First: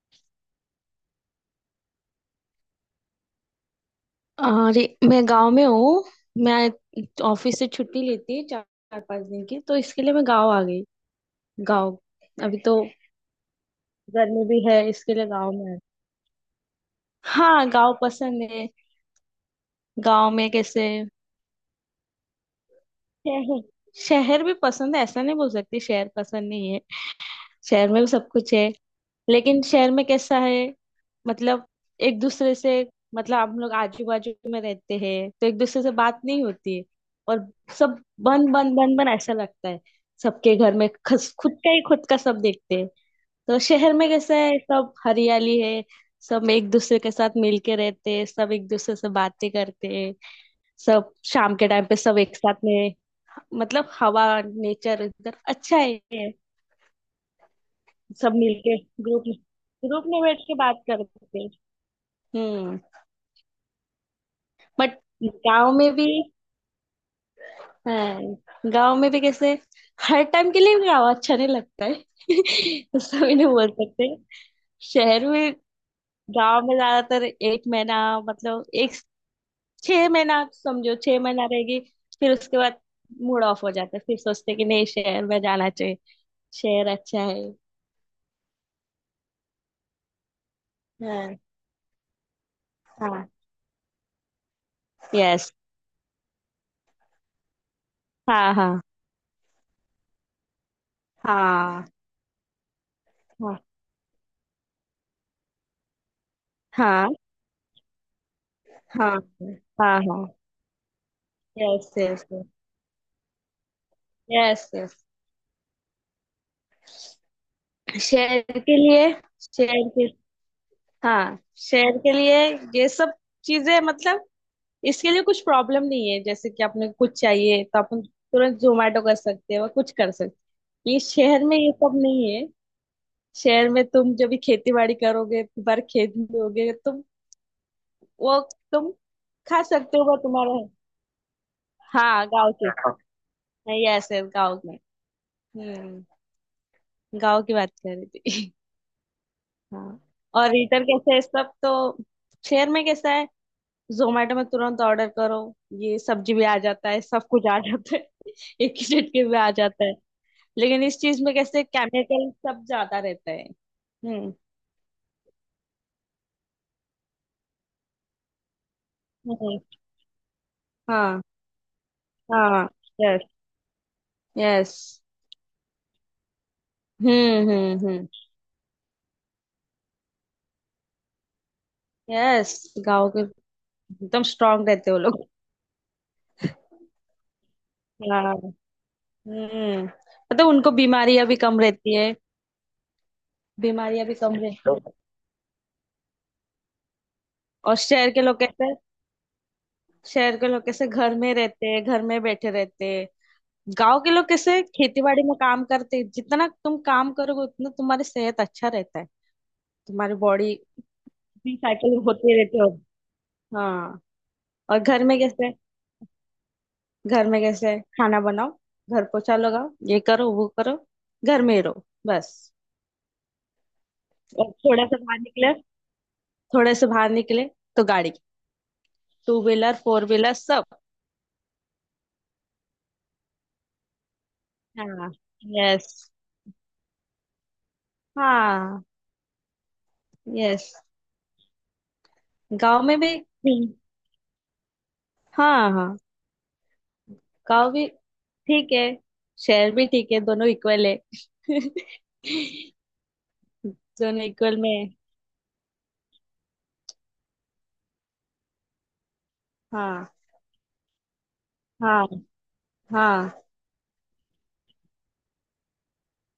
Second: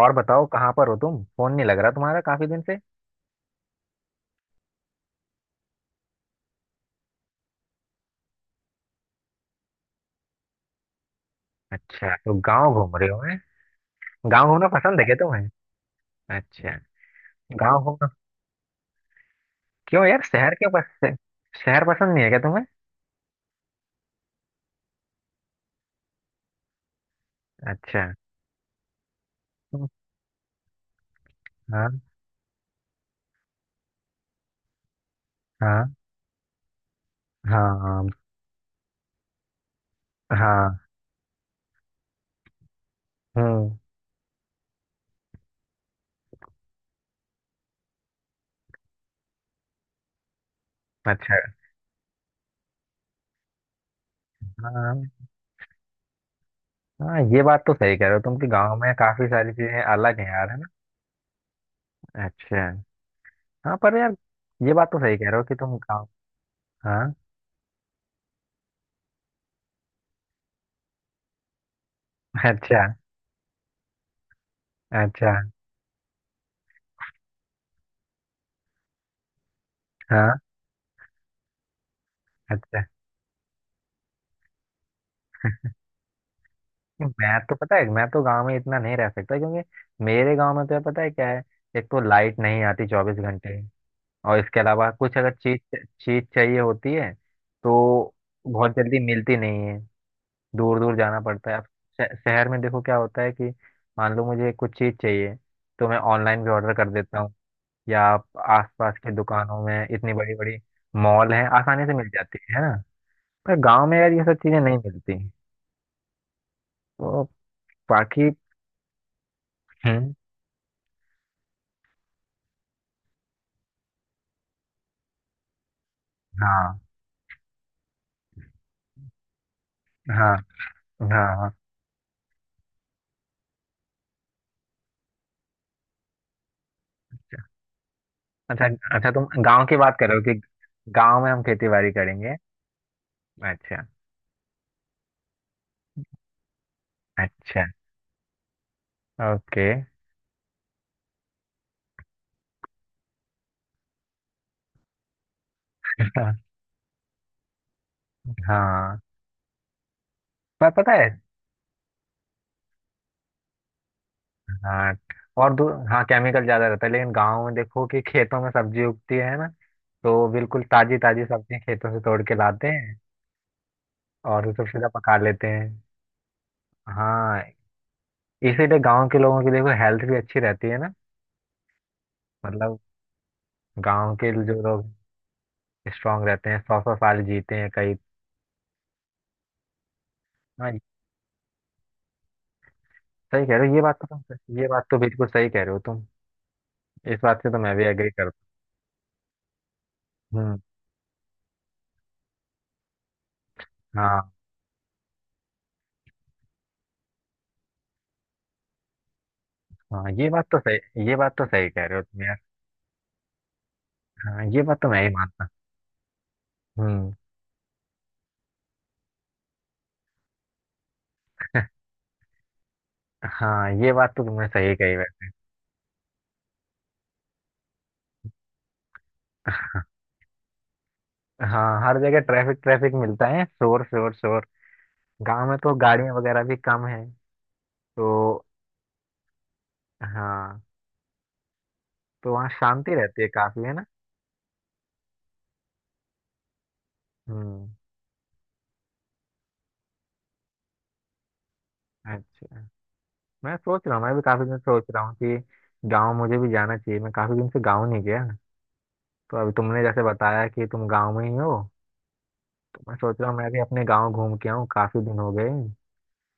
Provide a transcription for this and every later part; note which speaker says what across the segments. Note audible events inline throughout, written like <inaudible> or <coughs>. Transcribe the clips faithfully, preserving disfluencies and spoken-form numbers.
Speaker 1: और बताओ, कहाँ पर हो तुम? फोन नहीं लग रहा तुम्हारा काफी दिन से।
Speaker 2: अरे। मैं गांव में हूँ। मैं ऑफिस से छुट्टी लेती है चार चार पांच दिन की, तो इसके लिए मैं गांव आ गई। गांव।
Speaker 1: अच्छा, तो
Speaker 2: अभी
Speaker 1: गांव
Speaker 2: तो
Speaker 1: घूम रहे हो हैं।
Speaker 2: गर्मी
Speaker 1: गांव
Speaker 2: भी
Speaker 1: घूमना
Speaker 2: है,
Speaker 1: पसंद है
Speaker 2: इसके
Speaker 1: क्या
Speaker 2: लिए
Speaker 1: तुम्हें?
Speaker 2: गांव में आ-
Speaker 1: अच्छा।
Speaker 2: हाँ,
Speaker 1: गांव
Speaker 2: गांव
Speaker 1: घूमना।
Speaker 2: पसंद है।
Speaker 1: क्यों यार,
Speaker 2: गांव में
Speaker 1: शहर क्यों
Speaker 2: कैसे।
Speaker 1: पस... शहर पसंद नहीं है क्या तुम्हें?
Speaker 2: शहर। शहर भी पसंद है, ऐसा नहीं बोल सकती शहर पसंद नहीं है। शहर में
Speaker 1: अच्छा।
Speaker 2: भी सब कुछ है। लेकिन
Speaker 1: हम्म।
Speaker 2: शहर में कैसा है। मतलब
Speaker 1: हाँ।
Speaker 2: एक दूसरे से। मतलब हम लोग आजू बाजू में रहते हैं तो एक दूसरे से
Speaker 1: हाँ।
Speaker 2: बात नहीं होती है। और सब
Speaker 1: हाँ।
Speaker 2: बंद बंद बंद बंद ऐसा लगता है। सबके घर
Speaker 1: हाँ।
Speaker 2: में खस, खुद का ही खुद का सब देखते हैं। तो
Speaker 1: हम्म।
Speaker 2: शहर में कैसा है, सब हरियाली है। सब एक दूसरे के साथ मिलके रहते हैं, सब एक दूसरे से बातें करते हैं। सब
Speaker 1: अच्छा।
Speaker 2: शाम के टाइम पे सब एक साथ में। मतलब हवा नेचर
Speaker 1: हाँ,
Speaker 2: इधर अच्छा है।
Speaker 1: हाँ, ये बात तो सही कह रहे हो
Speaker 2: सब
Speaker 1: तुम कि
Speaker 2: मिलके
Speaker 1: गांव में
Speaker 2: ग्रुप
Speaker 1: काफी
Speaker 2: में
Speaker 1: सारी चीजें
Speaker 2: ग्रुप
Speaker 1: अलग
Speaker 2: में
Speaker 1: हैं
Speaker 2: बैठ
Speaker 1: यार,
Speaker 2: के
Speaker 1: है ना।
Speaker 2: बात करते हैं।
Speaker 1: अच्छा।
Speaker 2: हम्म।
Speaker 1: हाँ पर यार, ये बात
Speaker 2: बट
Speaker 1: तो सही कह रहे हो कि
Speaker 2: गांव
Speaker 1: तुम
Speaker 2: में
Speaker 1: गाँव।
Speaker 2: भी।
Speaker 1: हाँ।
Speaker 2: हाँ, गांव में भी कैसे। हर टाइम के लिए गांव अच्छा नहीं लगता है। <laughs>
Speaker 1: अच्छा।
Speaker 2: उसका भी नहीं बोल सकते। शहर
Speaker 1: अच्छा।
Speaker 2: में। गांव में ज्यादातर एक महीना। मतलब एक छह
Speaker 1: हाँ।
Speaker 2: महीना समझो, छह महीना रहेगी। फिर उसके बाद
Speaker 1: अच्छा।
Speaker 2: मूड ऑफ हो जाता है। फिर सोचते हैं कि नहीं, शहर में जाना चाहिए। शहर अच्छा
Speaker 1: मैं
Speaker 2: है।
Speaker 1: तो पता है, मैं तो गांव में इतना नहीं रह सकता, क्योंकि मेरे गांव में तो पता है क्या
Speaker 2: हाँ,
Speaker 1: है, एक तो लाइट नहीं आती चौबीस
Speaker 2: हाँ।
Speaker 1: घंटे और इसके अलावा कुछ अगर
Speaker 2: यस।
Speaker 1: चीज चीज चाहिए होती है तो
Speaker 2: हाँ,
Speaker 1: बहुत
Speaker 2: हाँ,
Speaker 1: जल्दी मिलती नहीं है। दूर दूर जाना पड़ता है। अब
Speaker 2: हाँ,
Speaker 1: शह- शहर में देखो क्या होता है कि
Speaker 2: हाँ,
Speaker 1: मान लो मुझे कुछ चीज चाहिए तो मैं ऑनलाइन भी ऑर्डर कर
Speaker 2: हाँ,
Speaker 1: देता हूँ। या आप आसपास की
Speaker 2: हाँ,
Speaker 1: दुकानों में
Speaker 2: हाँ,
Speaker 1: इतनी
Speaker 2: हाँ।
Speaker 1: बड़ी बड़ी मॉल है, आसानी
Speaker 2: यस,
Speaker 1: से मिल
Speaker 2: यस,
Speaker 1: जाती है है ना। पर गांव में यार ये सब चीजें
Speaker 2: यस।
Speaker 1: नहीं मिलती, तो बाकी।
Speaker 2: शेर के लिए। शेर के
Speaker 1: हम्म।
Speaker 2: हाँ, शेर के लिए। ये सब चीजें मतलब इसके लिए कुछ प्रॉब्लम नहीं है। जैसे कि
Speaker 1: हाँ।
Speaker 2: आपने कुछ चाहिए तो अपन तुरंत जोमेटो कर सकते हैं और कुछ कर
Speaker 1: हाँ।
Speaker 2: सकते हैं। ये
Speaker 1: हाँ।
Speaker 2: शहर
Speaker 1: हाँ।
Speaker 2: में ये सब नहीं है। शहर में तुम जब भी खेती बाड़ी करोगे, बार खेत में होगे तुम, वो
Speaker 1: अच्छा।
Speaker 2: तुम
Speaker 1: अच्छा, तुम
Speaker 2: खा
Speaker 1: गांव की बात
Speaker 2: सकते हो,
Speaker 1: कर रहे
Speaker 2: वो
Speaker 1: हो कि
Speaker 2: तुम्हारा है।
Speaker 1: गांव में हम खेती बाड़ी
Speaker 2: हाँ,
Speaker 1: करेंगे।
Speaker 2: गाँव के, हाँ।
Speaker 1: अच्छा।
Speaker 2: नहीं, ऐसे गाँव में। हम्म। गाँव की
Speaker 1: अच्छा।
Speaker 2: बात कर रही थी।
Speaker 1: ओके।
Speaker 2: <laughs> हाँ। और रीटर कैसे है सब तो। शहर में कैसा है। जोमेटो में तुरंत ऑर्डर करो, ये सब्जी भी आ
Speaker 1: <laughs>
Speaker 2: जाता है, सब कुछ आ जाता है। <laughs> एक
Speaker 1: हाँ।
Speaker 2: ही झटके में आ जाता है।
Speaker 1: पर
Speaker 2: लेकिन
Speaker 1: पता
Speaker 2: इस
Speaker 1: है।
Speaker 2: चीज में कैसे केमिकल सब ज्यादा रहता है। हम्म।
Speaker 1: हाँ, और दूर, हाँ केमिकल ज्यादा रहता है, लेकिन गांव में देखो कि खेतों में सब्जी उगती है ना,
Speaker 2: हम्म।
Speaker 1: तो बिल्कुल ताजी
Speaker 2: हाँ,
Speaker 1: ताजी सब्जियां खेतों से तोड़ के
Speaker 2: हाँ।
Speaker 1: लाते हैं
Speaker 2: यस,
Speaker 1: और उसे
Speaker 2: यस।
Speaker 1: सीधा पका लेते हैं। हाँ।
Speaker 2: हम्म, हम्म, हम्म।
Speaker 1: इसीलिए गांव के लोगों की देखो हेल्थ भी अच्छी रहती है ना।
Speaker 2: यस,
Speaker 1: मतलब
Speaker 2: गाँव के
Speaker 1: गांव
Speaker 2: एकदम
Speaker 1: के जो
Speaker 2: स्ट्रांग
Speaker 1: लोग
Speaker 2: रहते हो लोग।
Speaker 1: स्ट्रांग रहते हैं, सौ सौ साल जीते हैं कई।
Speaker 2: हाँ। हम्म। मतलब उनको
Speaker 1: हाँ,
Speaker 2: बीमारियां भी कम रहती है।
Speaker 1: सही कह रहे हो ये बात
Speaker 2: बीमारियां
Speaker 1: तो
Speaker 2: भी कम
Speaker 1: तुम, ये
Speaker 2: रहती
Speaker 1: बात
Speaker 2: है।
Speaker 1: तो बिल्कुल सही कह रहे हो तुम। इस बात से तो मैं
Speaker 2: और
Speaker 1: भी
Speaker 2: शहर
Speaker 1: एग्री
Speaker 2: के लोग
Speaker 1: करता
Speaker 2: कैसे शहर
Speaker 1: हूँ।
Speaker 2: के
Speaker 1: हम्म।
Speaker 2: लोग कैसे घर में रहते हैं, घर में बैठे रहते हैं। गांव के लोग
Speaker 1: हाँ।
Speaker 2: कैसे खेती बाड़ी में काम करते हैं। जितना तुम काम करोगे उतना तुम्हारी सेहत अच्छा रहता है,
Speaker 1: हाँ,
Speaker 2: तुम्हारी
Speaker 1: ये बात
Speaker 2: बॉडी
Speaker 1: तो सही, ये बात तो सही कह
Speaker 2: साइकिल
Speaker 1: रहे हो तुम यार।
Speaker 2: होते रहते हो। हाँ।
Speaker 1: हाँ, ये
Speaker 2: और
Speaker 1: बात तो मैं
Speaker 2: घर
Speaker 1: ही
Speaker 2: में
Speaker 1: मानता
Speaker 2: कैसे।
Speaker 1: हूँ। हम्म।
Speaker 2: घर में कैसे खाना बनाओ, घर पोछा लगाओ, ये करो वो करो, घर में ही रहो बस।
Speaker 1: हाँ, ये बात तो तुमने
Speaker 2: और
Speaker 1: सही
Speaker 2: थोड़ा
Speaker 1: कही
Speaker 2: सा
Speaker 1: है।
Speaker 2: बाहर निकले थोड़े से बाहर निकले तो गाड़ी, टू व्हीलर फोर व्हीलर सब।
Speaker 1: हाँ, हर जगह ट्रैफिक ट्रैफिक मिलता है, शोर शोर शोर।
Speaker 2: हाँ।
Speaker 1: गांव में तो
Speaker 2: यस।
Speaker 1: गाड़ियां वगैरह भी कम है, तो।
Speaker 2: हाँ।
Speaker 1: हाँ।
Speaker 2: यस।
Speaker 1: तो वहाँ
Speaker 2: गांव
Speaker 1: शांति
Speaker 2: में भी
Speaker 1: रहती है काफी, है
Speaker 2: हम्म,
Speaker 1: ना।
Speaker 2: हाँ, हाँ।
Speaker 1: हम्म।
Speaker 2: गाँव भी ठीक है, शहर भी ठीक है, दोनों इक्वल है। <laughs>
Speaker 1: अच्छा, मैं सोच रहा हूँ, मैं भी
Speaker 2: दोनों
Speaker 1: काफी दिन
Speaker 2: इक्वल
Speaker 1: से
Speaker 2: में
Speaker 1: सोच
Speaker 2: है।
Speaker 1: रहा हूँ कि गांव मुझे भी जाना चाहिए, मैं काफी दिन से गांव नहीं गया। तो अभी तुमने जैसे
Speaker 2: हाँ,
Speaker 1: बताया कि तुम गांव में ही हो,
Speaker 2: हाँ,
Speaker 1: तो मैं सोच रहा हूँ
Speaker 2: हाँ,
Speaker 1: मैं भी अपने गांव घूम के आऊँ, काफी दिन हो गए।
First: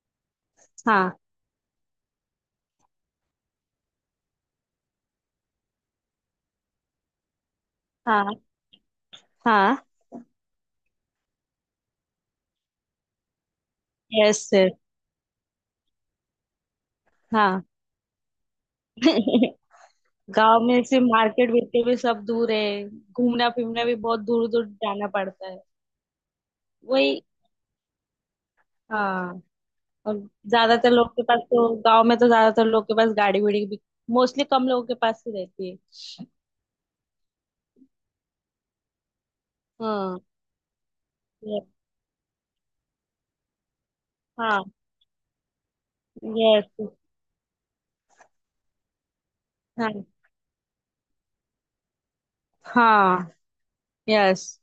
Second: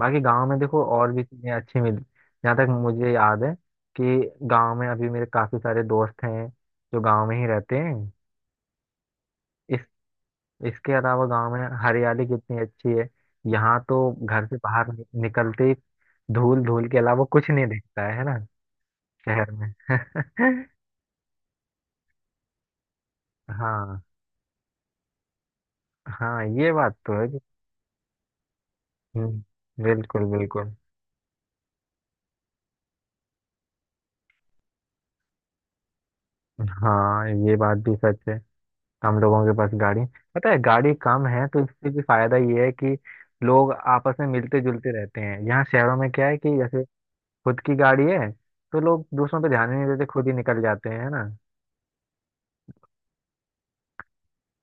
Speaker 1: बाकी गांव में देखो
Speaker 2: हाँ,
Speaker 1: और भी चीजें अच्छी मिली। जहाँ तक मुझे याद है कि गांव में अभी मेरे काफी सारे दोस्त हैं जो गांव में ही रहते हैं।
Speaker 2: हाँ,
Speaker 1: इस
Speaker 2: हाँ।
Speaker 1: इसके अलावा गांव में हरियाली कितनी अच्छी है। यहाँ तो
Speaker 2: यस
Speaker 1: घर से
Speaker 2: सर।
Speaker 1: बाहर नि- निकलते ही धूल, धूल के अलावा कुछ
Speaker 2: हाँ।
Speaker 1: नहीं दिखता है है ना। शहर
Speaker 2: <laughs>
Speaker 1: में।
Speaker 2: गांव में
Speaker 1: <laughs>
Speaker 2: से मार्केट बिकते भी सब दूर है, घूमना फिरना भी
Speaker 1: हाँ।
Speaker 2: बहुत दूर दूर जाना पड़ता है।
Speaker 1: हाँ ये बात तो
Speaker 2: वही।
Speaker 1: है कि।
Speaker 2: हाँ।
Speaker 1: हम्म,
Speaker 2: और
Speaker 1: बिल्कुल बिल्कुल।
Speaker 2: ज्यादातर लोग के पास तो, गांव में तो ज्यादातर लोग के पास गाड़ी वाड़ी भी मोस्टली कम लोगों के पास ही रहती है।
Speaker 1: हाँ ये बात भी सच है। हम लोगों के पास गाड़ी,
Speaker 2: हाँ।
Speaker 1: पता है गाड़ी कम है तो
Speaker 2: ये-
Speaker 1: इससे भी फायदा ये है कि लोग आपस में मिलते
Speaker 2: हाँ।
Speaker 1: जुलते रहते हैं। यहाँ शहरों में क्या है कि
Speaker 2: यस।
Speaker 1: जैसे खुद की गाड़ी है तो लोग दूसरों पे ध्यान ही नहीं
Speaker 2: हाँ,
Speaker 1: देते, खुद ही निकल जाते हैं, है ना।
Speaker 2: हाँ। यस,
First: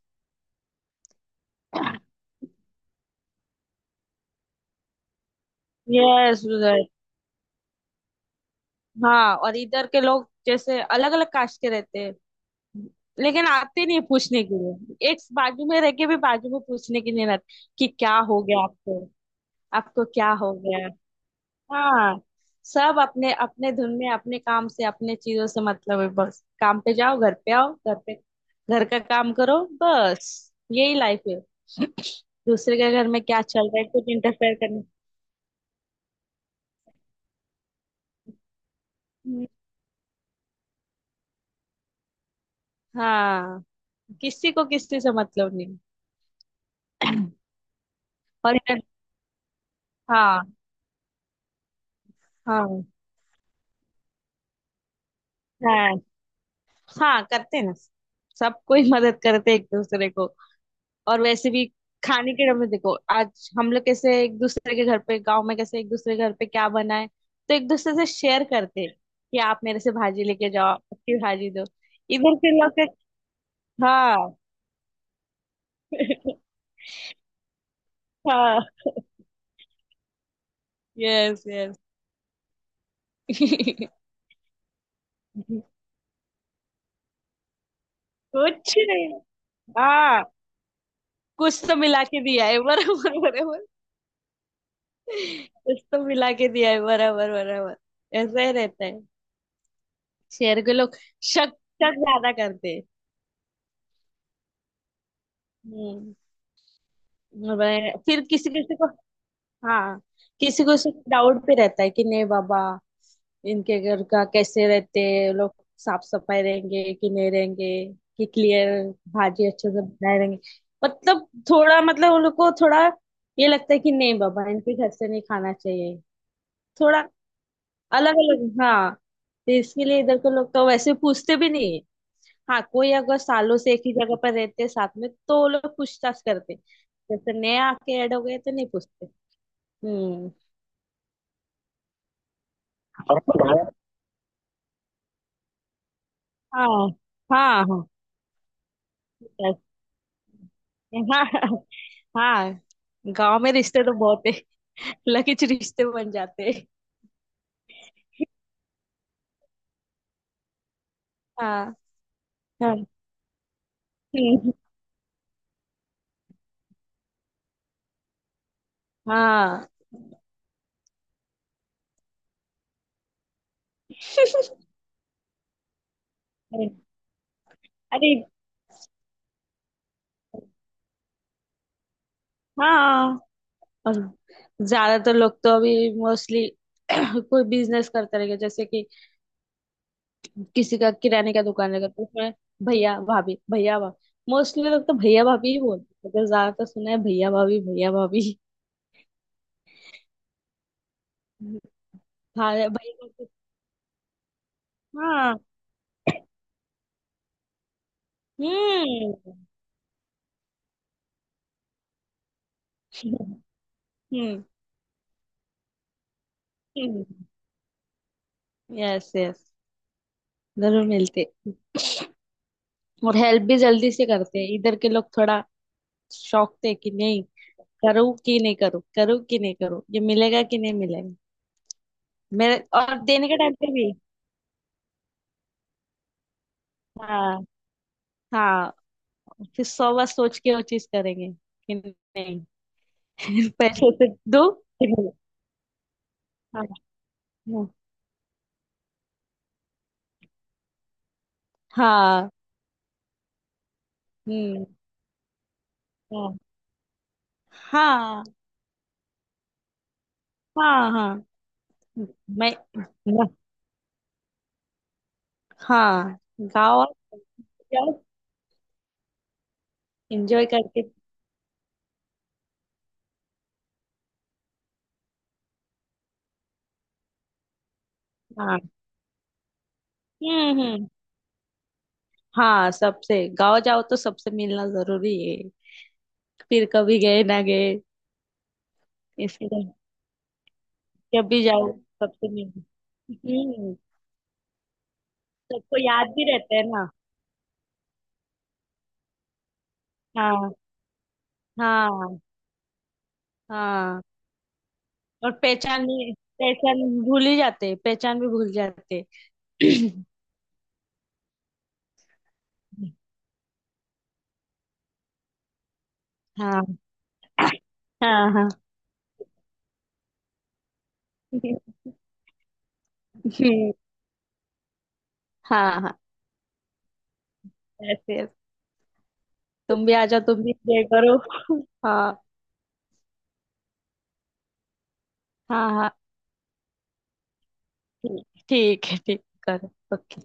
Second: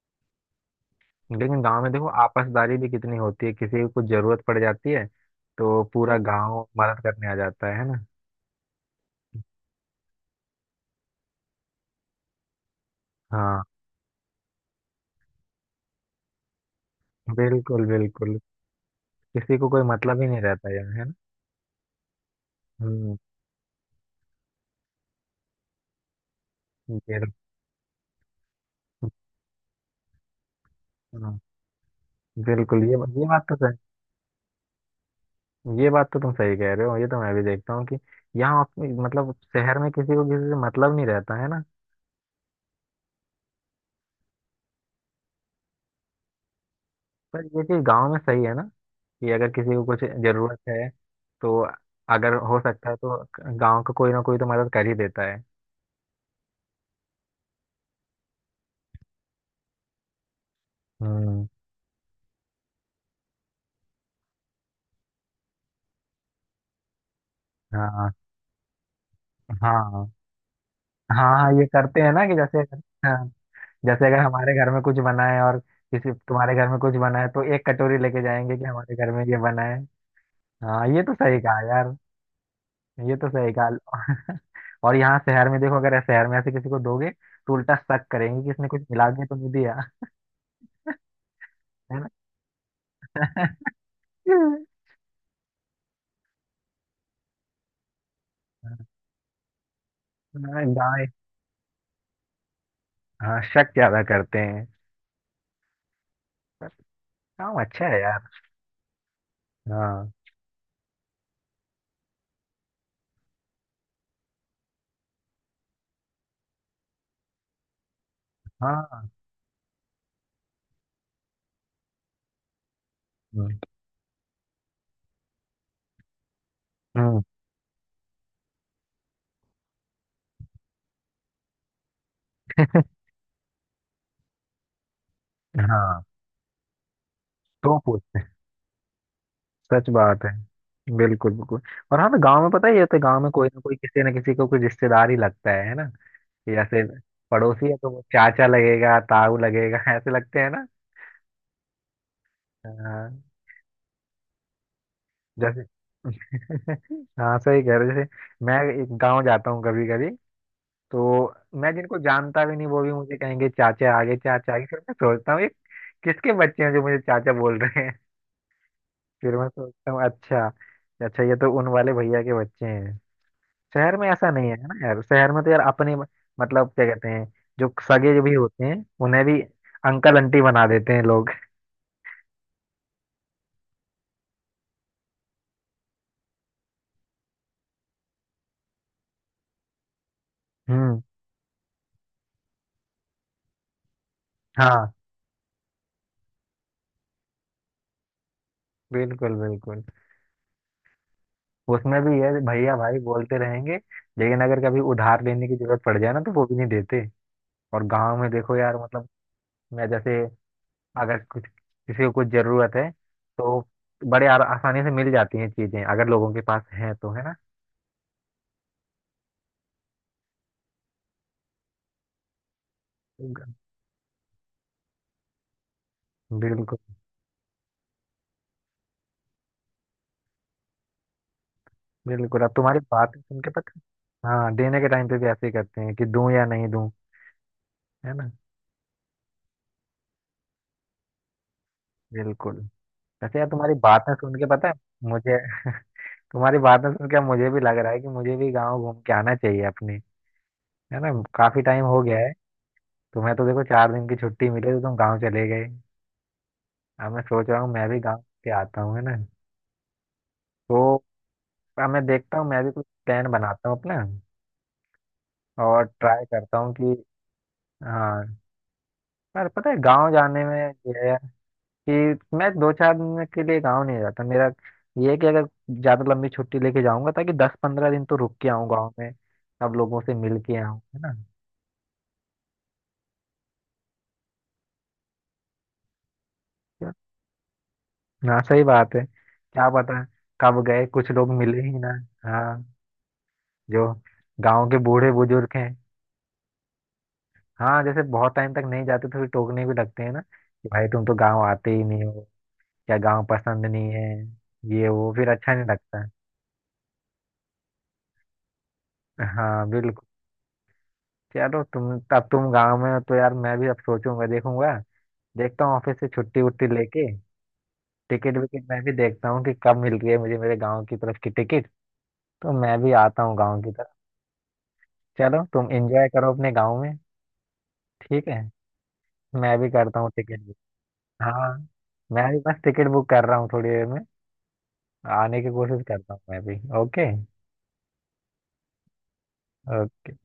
Speaker 1: लेकिन गांव में देखो आपसदारी भी कितनी होती है, किसी को कुछ जरूरत पड़ जाती है तो पूरा
Speaker 2: यस,
Speaker 1: गांव
Speaker 2: विजय।
Speaker 1: मदद करने आ जाता है है ना।
Speaker 2: हाँ और इधर के लोग जैसे अलग अलग कास्ट के रहते हैं। लेकिन
Speaker 1: हाँ,
Speaker 2: आते नहीं पूछने के लिए, एक बाजू में रह के भी बाजू में पूछने के लिए नहीं आते
Speaker 1: बिल्कुल
Speaker 2: कि क्या
Speaker 1: बिल्कुल।
Speaker 2: हो गया आपको,
Speaker 1: किसी को कोई
Speaker 2: आपको
Speaker 1: मतलब ही
Speaker 2: क्या
Speaker 1: नहीं
Speaker 2: हो
Speaker 1: रहता यार,
Speaker 2: गया।
Speaker 1: है ना।
Speaker 2: हाँ, सब
Speaker 1: हम्म।
Speaker 2: अपने अपने धुन में अपने काम से अपने चीजों से मतलब है, बस काम पे जाओ
Speaker 1: ये-
Speaker 2: घर पे आओ, घर पे घर का काम करो बस, यही
Speaker 1: तो,
Speaker 2: लाइफ
Speaker 1: हाँ,
Speaker 2: है। <clears throat> दूसरे
Speaker 1: बिल्कुल ये
Speaker 2: के घर में
Speaker 1: ये
Speaker 2: क्या
Speaker 1: बात तो
Speaker 2: चल
Speaker 1: सही,
Speaker 2: रहा है कुछ इंटरफेयर करने।
Speaker 1: ये बात तो तुम सही कह रहे हो, ये तो मैं भी देखता हूँ कि यहाँ अपनी- मतलब शहर में किसी को किसी से मतलब नहीं रहता, है ना।
Speaker 2: हाँ, किसी को किसी से मतलब नहीं।
Speaker 1: पर ये चीज गांव में सही है
Speaker 2: और
Speaker 1: ना
Speaker 2: इधर।
Speaker 1: कि अगर किसी को कुछ
Speaker 2: हाँ,
Speaker 1: जरूरत है तो, अगर हो
Speaker 2: हाँ,
Speaker 1: सकता है तो गांव का कोई ना कोई तो मदद कर ही देता है।
Speaker 2: हाँ, हाँ करते हैं ना। सब कोई मदद करते हैं एक दूसरे को। और
Speaker 1: हम्म।
Speaker 2: वैसे भी खाने के डर में देखो, आज हम लोग कैसे एक दूसरे के घर पे, गांव में कैसे एक दूसरे के घर पे क्या बनाए तो एक
Speaker 1: हाँ।
Speaker 2: दूसरे से
Speaker 1: हाँ।
Speaker 2: शेयर करते हैं कि आप मेरे से
Speaker 1: हाँ।
Speaker 2: भाजी लेके जाओ, आपकी भाजी
Speaker 1: हाँ
Speaker 2: दो।
Speaker 1: ये करते हैं ना कि
Speaker 2: इधर के
Speaker 1: जैसे,
Speaker 2: लोग के-
Speaker 1: जैसे अगर
Speaker 2: हाँ।
Speaker 1: हमारे घर में कुछ बना है और किसी तुम्हारे
Speaker 2: <laughs>
Speaker 1: घर में कुछ बना है तो एक कटोरी लेके जाएंगे
Speaker 2: हाँ।
Speaker 1: कि हमारे घर में ये बना है। हाँ, ये तो सही
Speaker 2: यस,
Speaker 1: कहा
Speaker 2: यस।
Speaker 1: यार। ये तो सही
Speaker 2: <laughs>
Speaker 1: कहा। और यहाँ शहर में देखो, अगर शहर में ऐसे किसी को दोगे तो उल्टा शक करेंगे कि इसने
Speaker 2: कुछ
Speaker 1: कुछ मिला
Speaker 2: नहीं।
Speaker 1: के तो नहीं दिया।
Speaker 2: हाँ, कुछ तो
Speaker 1: है
Speaker 2: मिला
Speaker 1: ना।
Speaker 2: के दिया है बराबर बराबर।
Speaker 1: <laughs>
Speaker 2: इसको मिला के दिया है बराबर बराबर, ऐसा ही रहता है। शहर
Speaker 1: हाँ,
Speaker 2: के लोग
Speaker 1: गाय।
Speaker 2: शक, शक ज्यादा करते हैं।
Speaker 1: हाँ, शक ज्यादा करते हैं।
Speaker 2: हम्म।
Speaker 1: पर काम अच्छा
Speaker 2: वह-
Speaker 1: है यार।
Speaker 2: फिर किसी किसी को। हाँ,
Speaker 1: हाँ।
Speaker 2: किसी को डाउट पे रहता है कि नहीं बाबा इनके घर का कैसे रहते हैं लोग, साफ सफाई रहेंगे कि नहीं रहेंगे, कि क्लियर
Speaker 1: हाँ।
Speaker 2: भाजी अच्छे से बनाए रहेंगे। मतलब थोड़ा, मतलब उन लोग को थोड़ा ये
Speaker 1: हम्म,
Speaker 2: लगता है कि नहीं बाबा इनके घर से नहीं खाना चाहिए। थोड़ा
Speaker 1: हम्म,
Speaker 2: अलग अलग। हाँ, तो इसके लिए इधर के लोग तो वैसे पूछते भी नहीं है। हाँ, कोई अगर सालों से एक ही जगह पर रहते हैं साथ में तो वो लोग
Speaker 1: हाँ।
Speaker 2: पूछताछ करते हैं। जैसे नए
Speaker 1: तो
Speaker 2: आके ऐड हो
Speaker 1: पूछते
Speaker 2: गए तो नहीं पूछते।
Speaker 1: हैं, सच बात है।
Speaker 2: हम्म।
Speaker 1: बिल्कुल बिल्कुल। और हाँ, तो गांव में पता ही है, तो गांव
Speaker 2: और
Speaker 1: में कोई ना
Speaker 2: बताओ।
Speaker 1: कोई किसी ना किसी को कोई रिश्तेदार ही लगता है है ना।
Speaker 2: हाँ,
Speaker 1: जैसे
Speaker 2: हाँ,
Speaker 1: पड़ोसी है
Speaker 2: हाँ,
Speaker 1: तो वो चाचा लगेगा, ताऊ लगेगा, <laughs> ऐसे लगते हैं ना।
Speaker 2: हाँ। <laughs> हाँ।
Speaker 1: हाँ।
Speaker 2: गांव में रिश्ते तो बहुत है, लकीच
Speaker 1: जैसे,
Speaker 2: रिश्ते बन जाते हैं।
Speaker 1: <laughs> हाँ सही कह रहे हो, जैसे मैं एक गांव जाता हूँ कभी कभी, तो
Speaker 2: हाँ,
Speaker 1: मैं जिनको जानता भी नहीं
Speaker 2: हाँ।
Speaker 1: वो भी मुझे कहेंगे चाचा आगे
Speaker 2: हम्म,
Speaker 1: चाचा आगे, फिर मैं सोचता हूँ ये किसके बच्चे हैं जो मुझे चाचा बोल रहे हैं। <laughs> फिर मैं
Speaker 2: हाँ।
Speaker 1: सोचता हूँ अच्छा, अच्छा ये तो उन वाले भैया के बच्चे हैं। शहर में ऐसा नहीं है
Speaker 2: <laughs>
Speaker 1: ना यार, शहर में तो यार अपने, मतलब क्या कहते हैं, जो
Speaker 2: अरे।
Speaker 1: सगे जो भी होते हैं उन्हें भी अंकल आंटी बना देते हैं लोग।
Speaker 2: हाँ। और ज्यादातर लोग तो अभी मोस्टली <coughs> <clears throat> कोई बिजनेस करते रहेंगे, जैसे कि किसी का
Speaker 1: हम्म।
Speaker 2: किराने का दुकान लगा तो उसमें भैया भाभी भैया भाभी, मोस्टली लोग
Speaker 1: हाँ,
Speaker 2: तो भैया भाभी ही बोलते हैं, तो ज्यादातर सुना है भैया भाभी भैया भाभी। <laughs>
Speaker 1: बिल्कुल बिल्कुल। उसमें भी ये
Speaker 2: भा- भैया
Speaker 1: भैया भाई
Speaker 2: भाभी।
Speaker 1: बोलते रहेंगे, लेकिन अगर कभी उधार
Speaker 2: हाँ।
Speaker 1: लेने की जरूरत पड़ जाए ना तो वो भी नहीं देते। और गांव में देखो यार, मतलब
Speaker 2: हम्म,
Speaker 1: मैं जैसे अगर कुछ किसी को कुछ जरूरत है तो बड़े आर- आसानी से मिल जाती हैं चीजें, अगर लोगों के पास है
Speaker 2: हम्म।
Speaker 1: तो, है ना।
Speaker 2: यस, यस, जरूर मिलते। और हेल्प भी जल्दी से करते हैं इधर के लोग थोड़ा। शौक थे
Speaker 1: बिल्कुल
Speaker 2: कि नहीं, करूँ कि नहीं करूँ, करूँ कि नहीं करूँ, ये मिलेगा कि नहीं मिलेगा।
Speaker 1: बिल्कुल। अब
Speaker 2: मेरे
Speaker 1: तुम्हारी
Speaker 2: और
Speaker 1: बात
Speaker 2: देने के
Speaker 1: सुन के
Speaker 2: टाइम पे
Speaker 1: पता।
Speaker 2: भी।
Speaker 1: हाँ, देने के टाइम पे भी ऐसे ही करते हैं कि दूं या नहीं दूं,
Speaker 2: हाँ,
Speaker 1: है ना।
Speaker 2: हाँ। फिर सौ बार सोच के वो चीज करेंगे कि नहीं।
Speaker 1: बिल्कुल। वैसे यार
Speaker 2: <laughs>
Speaker 1: तुम्हारी
Speaker 2: पैसे से
Speaker 1: बातें सुन के
Speaker 2: दो
Speaker 1: पता है
Speaker 2: फिर नहीं।
Speaker 1: मुझे, <laughs> तुम्हारी
Speaker 2: हाँ, हाँ,
Speaker 1: बातें सुन के मुझे भी लग रहा है कि मुझे भी गांव घूम के आना चाहिए अपने, है ना। काफी टाइम हो गया
Speaker 2: हाँ।
Speaker 1: है। तुम्हें तो देखो, चार दिन की छुट्टी
Speaker 2: हम्म।
Speaker 1: मिली तो तुम गाँव चले गए।
Speaker 2: हाँ,
Speaker 1: अब मैं सोच रहा हूँ मैं भी
Speaker 2: हाँ,
Speaker 1: गाँव के आता हूँ, है ना।
Speaker 2: हाँ,
Speaker 1: तो
Speaker 2: हाँ।
Speaker 1: अब मैं देखता हूँ,
Speaker 2: मैं
Speaker 1: मैं भी कुछ
Speaker 2: मैं-
Speaker 1: प्लान बनाता हूँ अपना और
Speaker 2: हाँ,
Speaker 1: ट्राई करता हूँ
Speaker 2: गाँव आओ,
Speaker 1: कि
Speaker 2: जाओ,
Speaker 1: हाँ। पर पता है गाँव जाने
Speaker 2: एंजॉय
Speaker 1: में
Speaker 2: करके।
Speaker 1: ये है कि मैं दो चार दिन के लिए गाँव नहीं जाता, मेरा ये है कि अगर ज्यादा लंबी छुट्टी लेके जाऊंगा ताकि दस पंद्रह दिन तो रुक के
Speaker 2: हाँ।
Speaker 1: आऊँ गाँव में, सब लोगों से मिल के
Speaker 2: हम्म,
Speaker 1: आऊँ,
Speaker 2: हम्म।
Speaker 1: है ना।
Speaker 2: हाँ, सबसे गाँव जाओ तो सबसे मिलना जरूरी है, फिर
Speaker 1: क्या-
Speaker 2: कभी गए ना गए,
Speaker 1: हाँ सही बात है,
Speaker 2: इसलिए
Speaker 1: क्या पता कब गए कुछ
Speaker 2: जब
Speaker 1: लोग
Speaker 2: भी
Speaker 1: मिले
Speaker 2: जाओ
Speaker 1: ही ना।
Speaker 2: सबसे मिलना।
Speaker 1: हाँ,
Speaker 2: हम्म।
Speaker 1: जो गांव के बूढ़े बुजुर्ग हैं।
Speaker 2: सबको याद भी रहता है ना।
Speaker 1: हाँ जैसे बहुत टाइम तक नहीं जाते तो फिर टोकने भी लगते हैं ना
Speaker 2: हाँ,
Speaker 1: कि भाई तुम तो गांव आते ही नहीं
Speaker 2: हाँ,
Speaker 1: हो, क्या गांव पसंद नहीं
Speaker 2: हाँ।
Speaker 1: है, ये वो, फिर
Speaker 2: और
Speaker 1: अच्छा नहीं
Speaker 2: पहचान
Speaker 1: लगता है।
Speaker 2: भी, पहचान भूल ही जाते, पहचान भी भूल जाते।
Speaker 1: हाँ
Speaker 2: <clears throat>
Speaker 1: बिल्कुल। चलो तुम, अब तुम गांव में हो तो यार मैं भी अब सोचूंगा देखूंगा, देखता हूँ ऑफिस से छुट्टी वुट्टी
Speaker 2: हाँ,
Speaker 1: लेके
Speaker 2: हाँ,
Speaker 1: टिकट
Speaker 2: हाँ।
Speaker 1: विकेट, मैं भी देखता हूँ कि कब मिल रही है मुझे मेरे गांव की तरफ की
Speaker 2: <laughs> हम्म,
Speaker 1: टिकट, तो मैं भी आता हूँ गांव की तरफ। चलो तुम
Speaker 2: हाँ, हाँ,
Speaker 1: एंजॉय करो अपने गांव में।
Speaker 2: ऐसे।
Speaker 1: ठीक है, मैं भी
Speaker 2: तुम भी
Speaker 1: करता
Speaker 2: आ
Speaker 1: हूँ
Speaker 2: जाओ, तुम
Speaker 1: टिकट।
Speaker 2: भी प्रे करो।
Speaker 1: हाँ,
Speaker 2: <laughs> हाँ,
Speaker 1: मैं भी बस टिकट बुक कर रहा हूँ, थोड़ी देर में आने की
Speaker 2: हाँ,
Speaker 1: कोशिश
Speaker 2: हाँ।
Speaker 1: करता हूँ मैं भी। ओके।
Speaker 2: ठीक ठीक है, ठीक करो। ओके।